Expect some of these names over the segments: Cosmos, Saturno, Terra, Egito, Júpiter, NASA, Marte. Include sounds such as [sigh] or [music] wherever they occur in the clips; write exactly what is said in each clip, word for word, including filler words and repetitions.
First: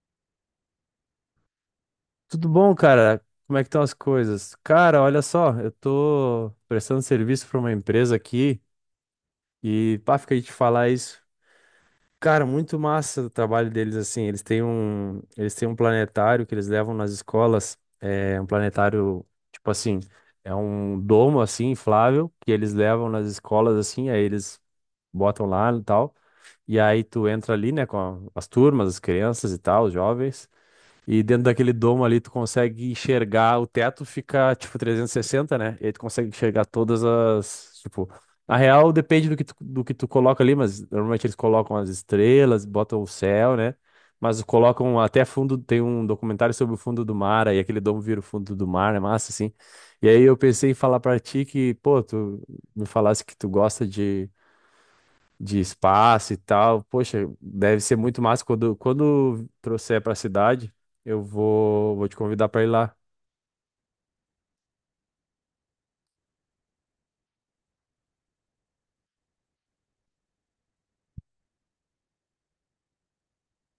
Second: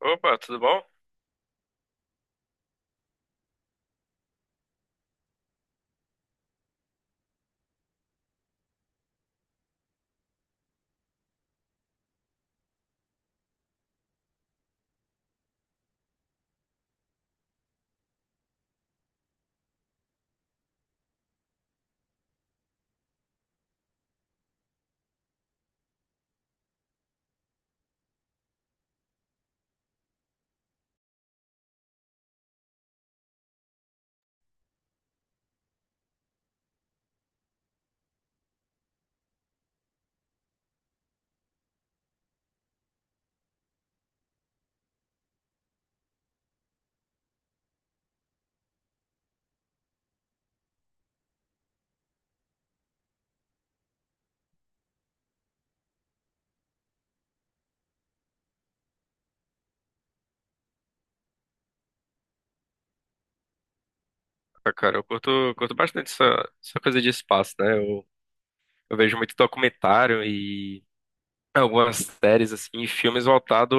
Opa, tudo bom? Tudo bom, cara? Como é que estão as coisas? Cara, olha só, eu tô prestando serviço para uma empresa aqui e pá, fica de te falar isso. Cara, muito massa o trabalho deles assim. Eles têm um, eles têm um planetário que eles levam nas escolas, é um planetário tipo assim, é um domo assim inflável que eles levam nas escolas assim, aí eles botam lá e tal. E aí tu entra ali, né, com a- as turmas, as crianças e tal, os jovens. E dentro daquele domo ali, tu consegue enxergar, o teto fica, tipo, trezentos e sessenta, né? E aí tu consegue enxergar todas as, tipo... Na real, depende do que tu, do que tu coloca ali, mas normalmente eles colocam as estrelas, botam o céu, né? Mas colocam até fundo, tem um documentário sobre o fundo do mar, aí aquele domo vira o fundo do mar, é massa, assim. E aí eu pensei em falar pra ti que, pô, tu me falasse que tu gosta de de espaço e tal. Poxa, deve ser muito massa. Quando, quando trouxer para a cidade, eu vou, vou te convidar para ir lá. Ah, cara, eu curto, curto bastante essa, essa coisa de espaço, né? Eu, eu vejo muito documentário e algumas séries, assim, e filmes voltados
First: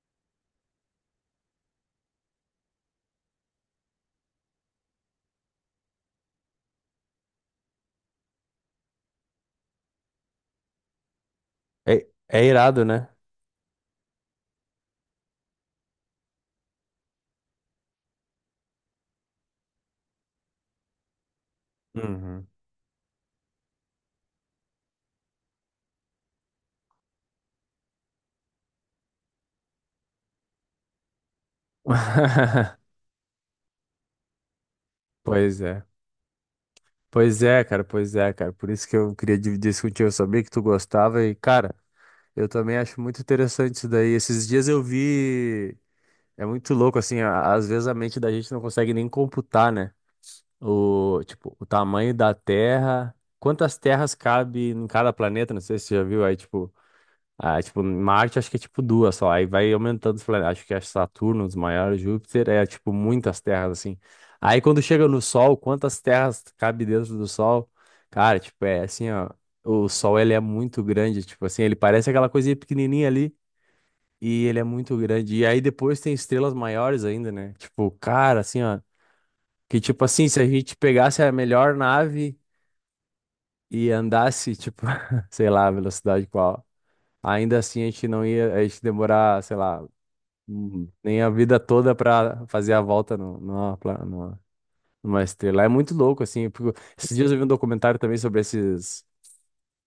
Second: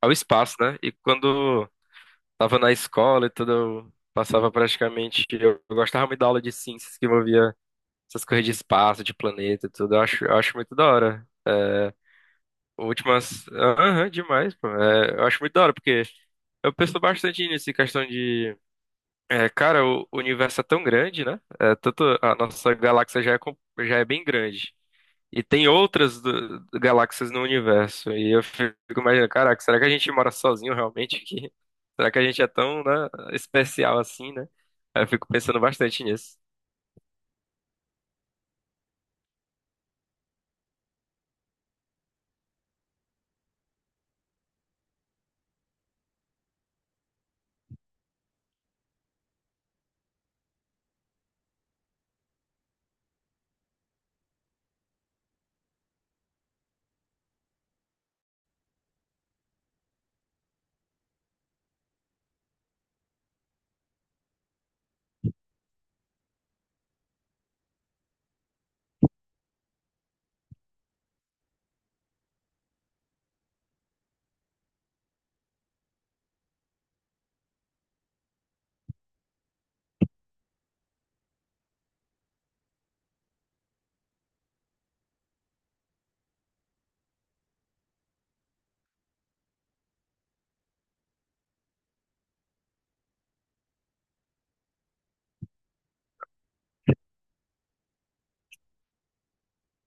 ao espaço, né? E quando tava na escola e tudo, eu passava praticamente. Eu, eu gostava muito da aula de ciências que envolvia essas coisas de espaço, de planeta e tudo. Eu acho, eu acho muito da hora. É, É, é irado, né? últimas. Aham, demais, pô. É, eu acho muito da hora, porque eu penso bastante nisso, em questão de. É, cara, o o universo é tão grande, né? É, tanto a Uhum. nossa galáxia já é, com- já é bem grande. E tem outras do- galáxias no universo. E eu fico imaginando, caraca, será que a gente mora sozinho realmente aqui? [laughs] Será que a gente é tão, né, [laughs] especial assim, né? Aí eu fico pensando Pois é. bastante nisso. Pois é, cara, pois é, cara. Por isso que eu queria dividir isso contigo. Eu sabia que tu gostava e, cara, eu também acho muito interessante isso daí. Esses dias eu vi. É muito louco, assim, a- às vezes a mente da gente não consegue nem computar, né? O, tipo, o tamanho da Terra, quantas terras cabe em cada planeta, não sei se você já viu, aí tipo, ah, tipo, Marte acho que é tipo duas só, aí vai aumentando os planetas, acho que é Saturno, os maiores, Júpiter, é tipo muitas terras assim. Aí quando chega no Sol, quantas terras cabe dentro do Sol? Cara, tipo, é assim, ó, o Sol ele é muito grande, tipo assim, ele parece aquela coisinha pequenininha ali. E ele é muito grande. E aí depois tem estrelas maiores ainda, né? Tipo, cara, assim, ó. Que tipo assim, se a gente pegasse a melhor nave e andasse, tipo, [laughs] sei lá, a velocidade qual, ainda assim a gente não ia, a gente demorar, sei lá, hum, nem a vida toda pra fazer a volta no, numa, pla- numa, numa estrela. É muito louco, assim, porque esses dias eu vi um documentário também sobre esses.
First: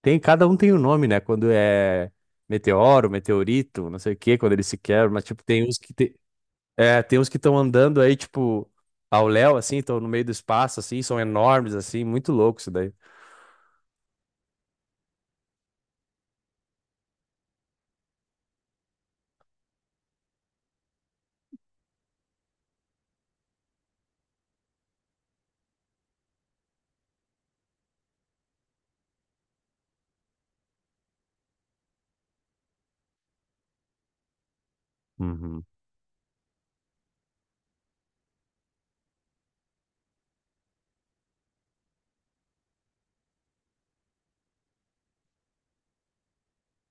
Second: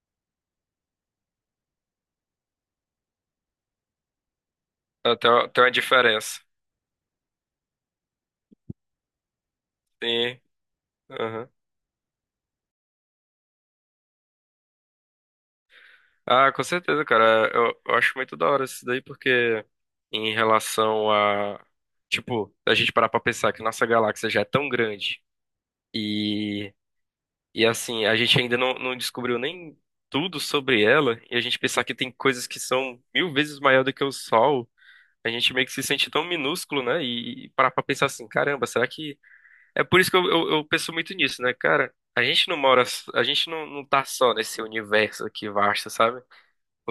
Tem, cada um tem um nome, né? Quando é meteoro, meteorito, não sei o quê, quando eles se quebram, Ah, mas Tem tipo, uma, tem tem uma uns que tem, diferença. é, tem uns que estão andando aí, tipo, ao léu, assim, estão no meio do Sim. espaço, assim, são Aham. enormes, assim, muito louco isso daí. Ah, com certeza, cara. Eu, eu acho muito da hora isso daí, porque em relação a. Tipo, a gente parar pra pensar que nossa galáxia já é tão grande. e E assim, a gente ainda não, não descobriu nem tudo sobre ela, e a gente pensar que tem coisas que são mil vezes maior do que o Sol, a gente Uhum. meio que se sente tão minúsculo, né? E, e parar pra pensar assim, caramba, será que. É por isso que eu, eu, eu penso muito nisso, né, cara? A gente não mora, a gente não, não tá só nesse universo aqui vasto, sabe?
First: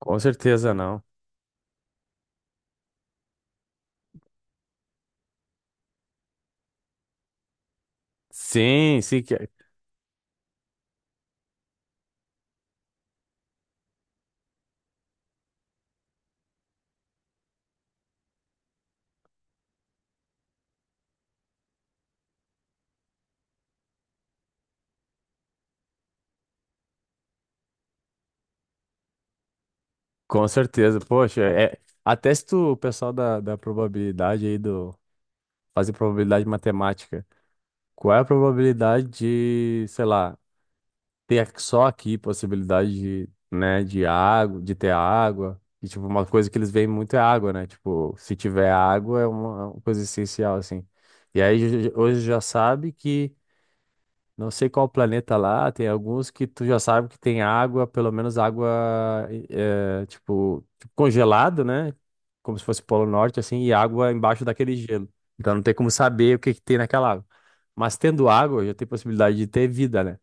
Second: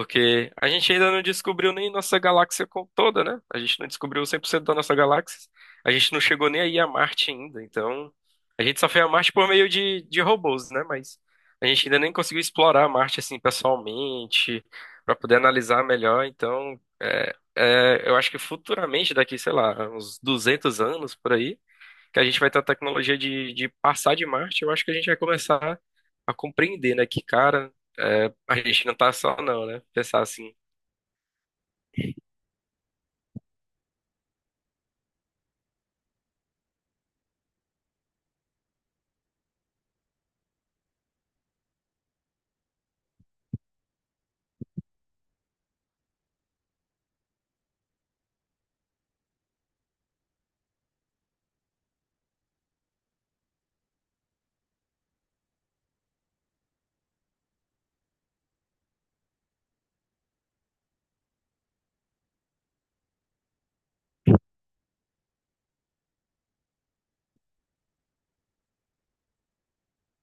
Com a certeza gente não. ainda não descobriu nem nossa galáxia co- toda, né? A gente não descobriu cem por cento da nossa galáxia. A gente não chegou nem aí a Marte ainda. Então, a gente só Sim, foi a sim, Marte por que- meio de, de robôs, né? Mas a gente ainda nem conseguiu explorar a Marte assim pessoalmente, para poder analisar melhor. Então, é, é, eu acho que futuramente, daqui, sei lá, uns duzentos anos por aí, que a gente vai ter a tecnologia de, de passar de Marte, eu acho que a gente vai começar a compreender, né? Que, cara, é, a gente não tá só, não, né? Pensar com assim. certeza. Poxa, é, até se tu, o pessoal da, da probabilidade aí do, fazer probabilidade matemática, qual é a probabilidade de, sei lá, ter só aqui possibilidade de, né, de água, de ter água. E, tipo, uma coisa que eles veem muito é água, né? Tipo, se tiver água é uma, é uma coisa essencial, assim. E aí ju- hoje já sabe que, não sei qual planeta lá, tem alguns que tu já sabe que tem água, pelo menos água, eh, tipo, tipo congelado, né? Como se fosse Polo Norte, assim, e água embaixo daquele gelo. Então não tem como saber o que que tem naquela água. Mas tendo água, já tem possibilidade de ter vida, né?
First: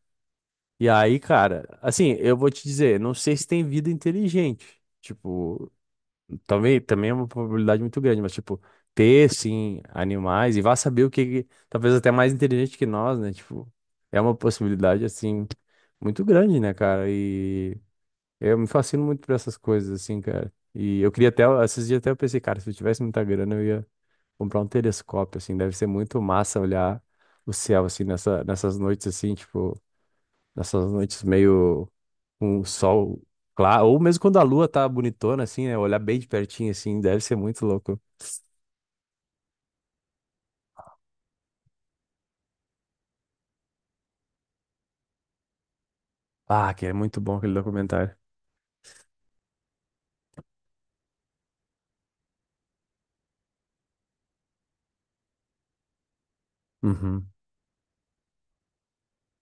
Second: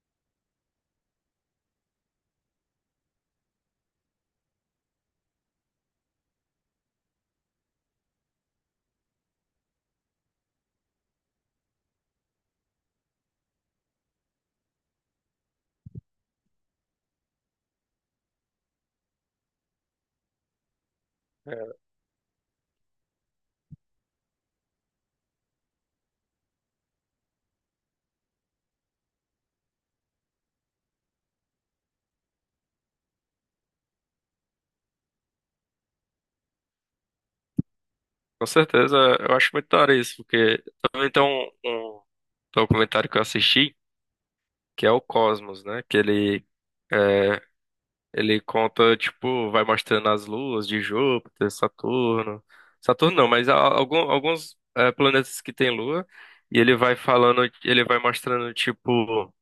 E aí, cara, assim, eu vou te dizer, não sei se tem vida inteligente. Tipo, também, também é uma probabilidade muito grande, mas, tipo, ter, sim, animais, e vá saber o que, que- talvez até mais inteligente que nós, né? Tipo, é uma possibilidade, assim, muito grande, né, cara? E eu me fascino muito por essas coisas, assim, cara. E eu queria até, esses É, dias até eu pensei, cara, se eu tivesse muita grana, eu ia comprar um telescópio, assim, deve ser muito massa olhar o céu, assim, nessa, nessas noites, assim, tipo, nessas noites meio com o sol claro, ou mesmo quando a lua tá bonitona, assim, né? Olhar bem de pertinho, assim, deve ser muito louco. com certeza, eu acho muito da hora isso, porque também tem um, um documentário que eu assisti, que é o Cosmos, né? Que ele, Ah, que é muito bom é, aquele documentário. Ele conta, tipo, vai mostrando as luas de Júpiter, Saturno. Saturno não, mas a- algum, alguns é, planetas que têm lua, e ele vai Uhum. falando, ele vai mostrando, tipo.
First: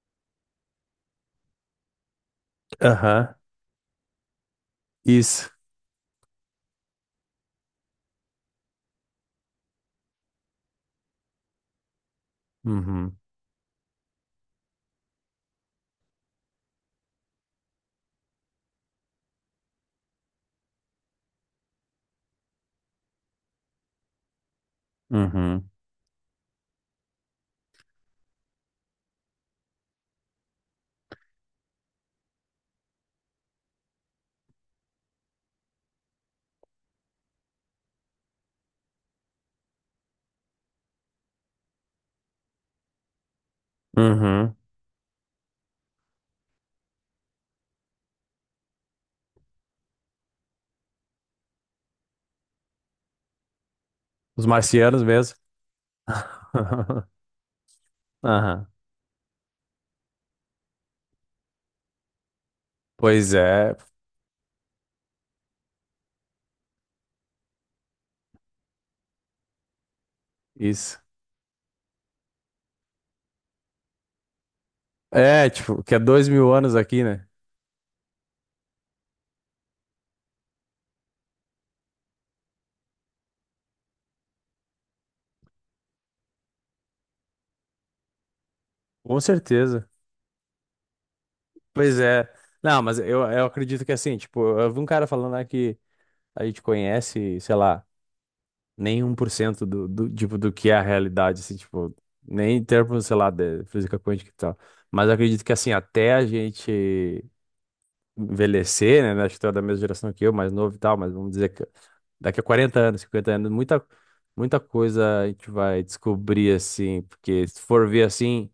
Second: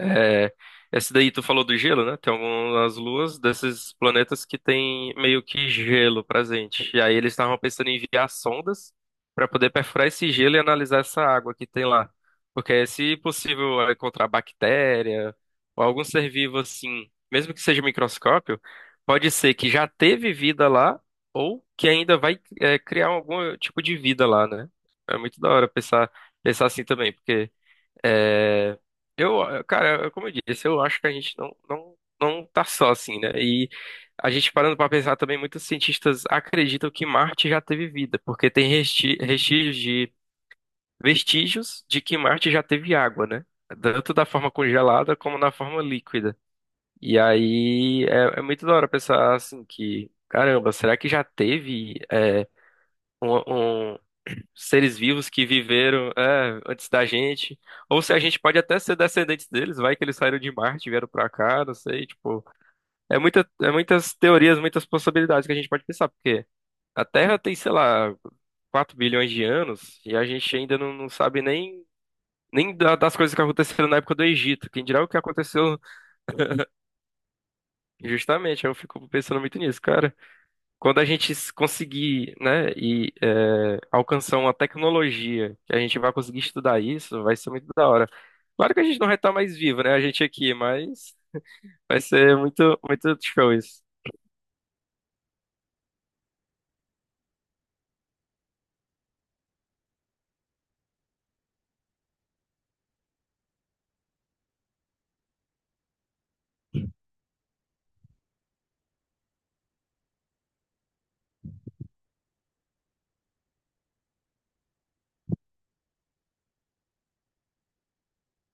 É, essa daí tu falou do gelo, né? Tem algumas Aham. luas desses planetas que tem meio Isso. que gelo presente. E aí eles estavam pensando em enviar sondas para poder perfurar esse gelo e analisar essa água que tem lá. Porque Uhum. se possível é encontrar bactéria ou algum ser vivo assim, mesmo que seja microscópio, pode ser que já teve vida lá ou que ainda vai é, criar algum tipo de vida lá, né? É muito da hora Uhum. pensar, Pensar assim também, porque. É, eu, cara, como eu disse, eu acho que a gente não, não, não tá só assim, né? E a gente parando pra pensar também, muitos cientistas acreditam que Marte já teve vida, porque tem resti- vestígios de vestígios de que Marte já teve água, né? Tanto da forma Uhum. congelada como na forma líquida. E aí é, é muito da hora pensar assim que, caramba, será que já teve é, um, um Os seres marcianos vivos mesmo. que viveram, é, antes da [laughs] gente, ou se a gente pode Aham. até ser descendentes deles, vai que eles saíram de Marte, e vieram pra cá, não sei, tipo, é Pois muita, é é, muitas teorias, muitas possibilidades que a gente pode pensar, porque a Terra tem, sei lá, quatro bilhões de anos e a gente ainda não, isso. não sabe nem nem da- das coisas que aconteceram na época do Egito. Quem dirá o que É, aconteceu tipo, que é dois mil anos aqui, né? justamente? Eu fico pensando muito nisso, cara. Quando a gente s- conseguir, né, e é, alcançar uma tecnologia que a gente vai conseguir estudar isso, vai ser muito da hora. Claro que a gente não vai Com estar mais vivo, certeza. né, a gente aqui, mas Pois vai é. ser muito, Não, mas muito eu, eu show isso. acredito que assim, tipo, eu vi um cara falando lá que a gente conhece, sei lá, nem um 1% do, do, tipo, do que é a realidade, assim, tipo, nem em termos, sei lá, de física quântica e tal. Mas eu acredito que, assim, até a gente envelhecer, né? né, Acho que tu é da mesma geração que eu, mais novo e tal, mas vamos dizer que daqui a quarenta anos, cinquenta anos, muita, muita coisa a gente vai descobrir, assim, porque se for ver assim.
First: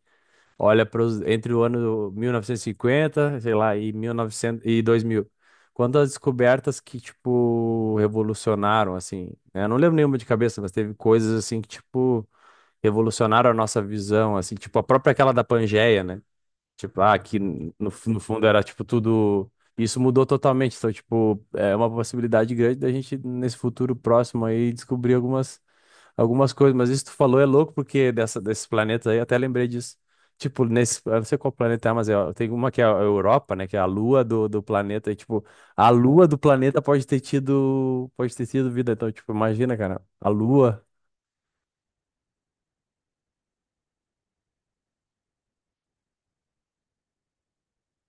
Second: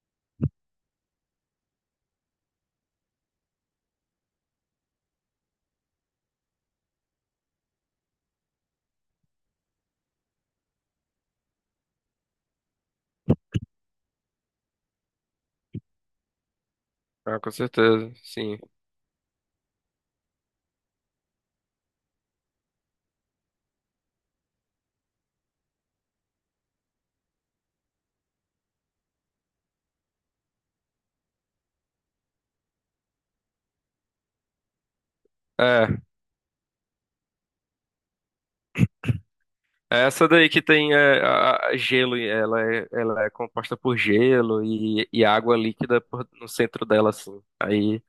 Olha pros, entre o ano mil novecentos e cinquenta, sei lá, e mil e novecentos e dois mil. Quantas descobertas que, tipo, revolucionaram, assim, né? Eu não lembro nenhuma de cabeça, mas teve coisas, assim, que, tipo, revolucionaram a nossa visão, assim, tipo, a própria aquela da Pangeia, né? Tipo, ah, que Ah, com no, no certeza, fundo sim. era, tipo, tudo... Isso mudou totalmente, então, tipo, é uma possibilidade grande da gente, nesse futuro próximo aí, descobrir algumas algumas coisas, mas isso que tu falou é louco, porque dessa, desses planetas aí, eu até lembrei disso. Tipo, nesse, eu não sei qual planeta é, mas é, tem uma que é a Europa, né, que é a lua do, do planeta, e tipo, É, a lua do planeta pode ter tido, pode ter tido vida, então, tipo, imagina, cara, é a essa daí que lua. tem é, a- a- gelo, e ela é, ela é composta por gelo e, e água líquida por- no centro dela, assim. Aí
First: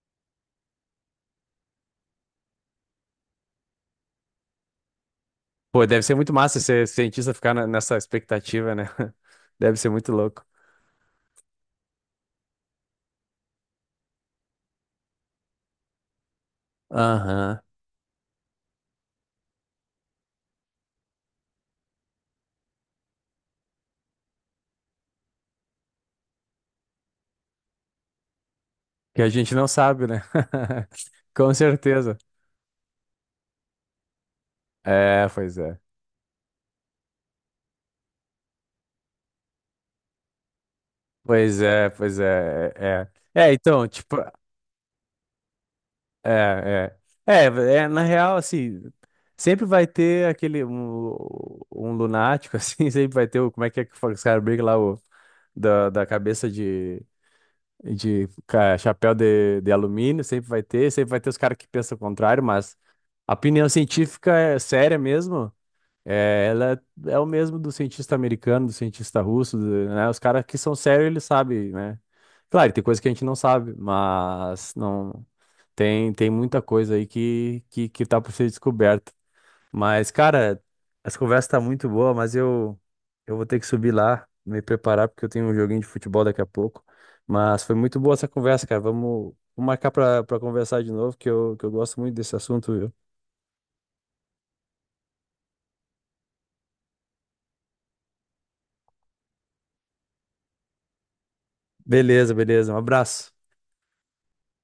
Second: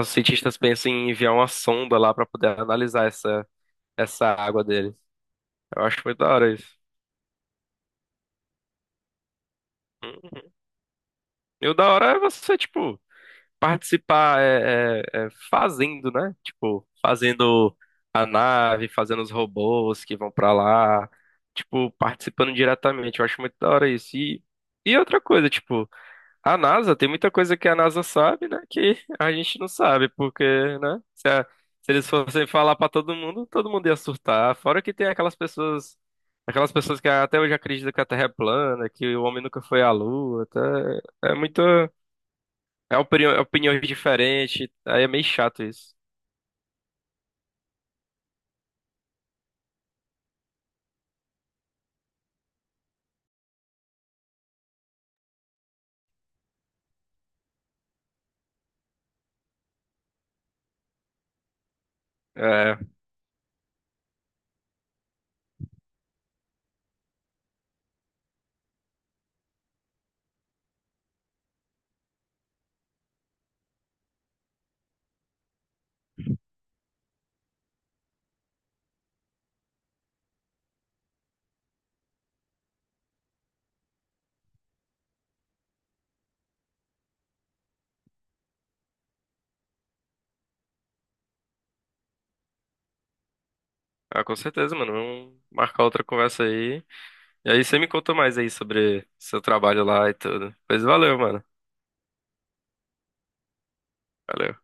os cientistas pensam em enviar uma sonda lá para poder analisar essa, essa água dele. Eu Pô, acho deve ser muito da muito hora massa isso. ser cientista ficar na- nessa expectativa, né? [laughs] Deve ser muito louco. E o da hora é você, tipo, participar é, é- é fazendo, né? Tipo, Aham. fazendo a nave, fazendo os robôs que vão pra lá, tipo, participando diretamente. Eu acho muito da hora isso. E, e outra coisa, tipo. A NASA, tem muita coisa que a NASA sabe, né? Que Que a a gente gente não não sabe, sabe, né? porque, [laughs] né? Se, a- Com Se eles certeza. fossem falar pra todo mundo, todo mundo ia surtar. Fora que tem É, aquelas pois é. pessoas, aquelas pessoas que até hoje acreditam que a Terra é plana, que o homem nunca foi à Lua, tá? É Pois muito, é, pois é, é. é opinião, É, é, opiniões então, tipo, diferentes, aí é meio chato isso. é, é. É, é, na real, assim, sempre vai ter aquele, um, um lunático, [laughs] assim, sempre vai ter o, como é que é que fala, os caras brincam lá, o, da, da cabeça de, de ca- chapéu de, de alumínio, sempre vai ter, sempre vai ter os caras que pensam o contrário, mas É, a opinião científica é séria mesmo, é, ela é é o mesmo do cientista americano, do cientista russo, do- né, os caras que são sérios, eles sabem, né, claro, tem coisa que a gente não sabe, mas não... Tem, tem muita coisa aí que, que, que tá por ser descoberta. Mas, cara, essa conversa tá muito boa, mas eu, eu vou ter que subir lá, me preparar, porque eu tenho um joguinho de futebol daqui a pouco. Mas foi muito boa essa conversa, cara. Vamos, vamos marcar pra, pra conversar de novo, que eu, que eu gosto muito desse assunto, viu? ah, com certeza, mano. Vamos marcar outra conversa aí. E aí você me conta mais aí sobre seu trabalho lá e tudo. Pois valeu, mano. Beleza, beleza. Um abraço. Valeu.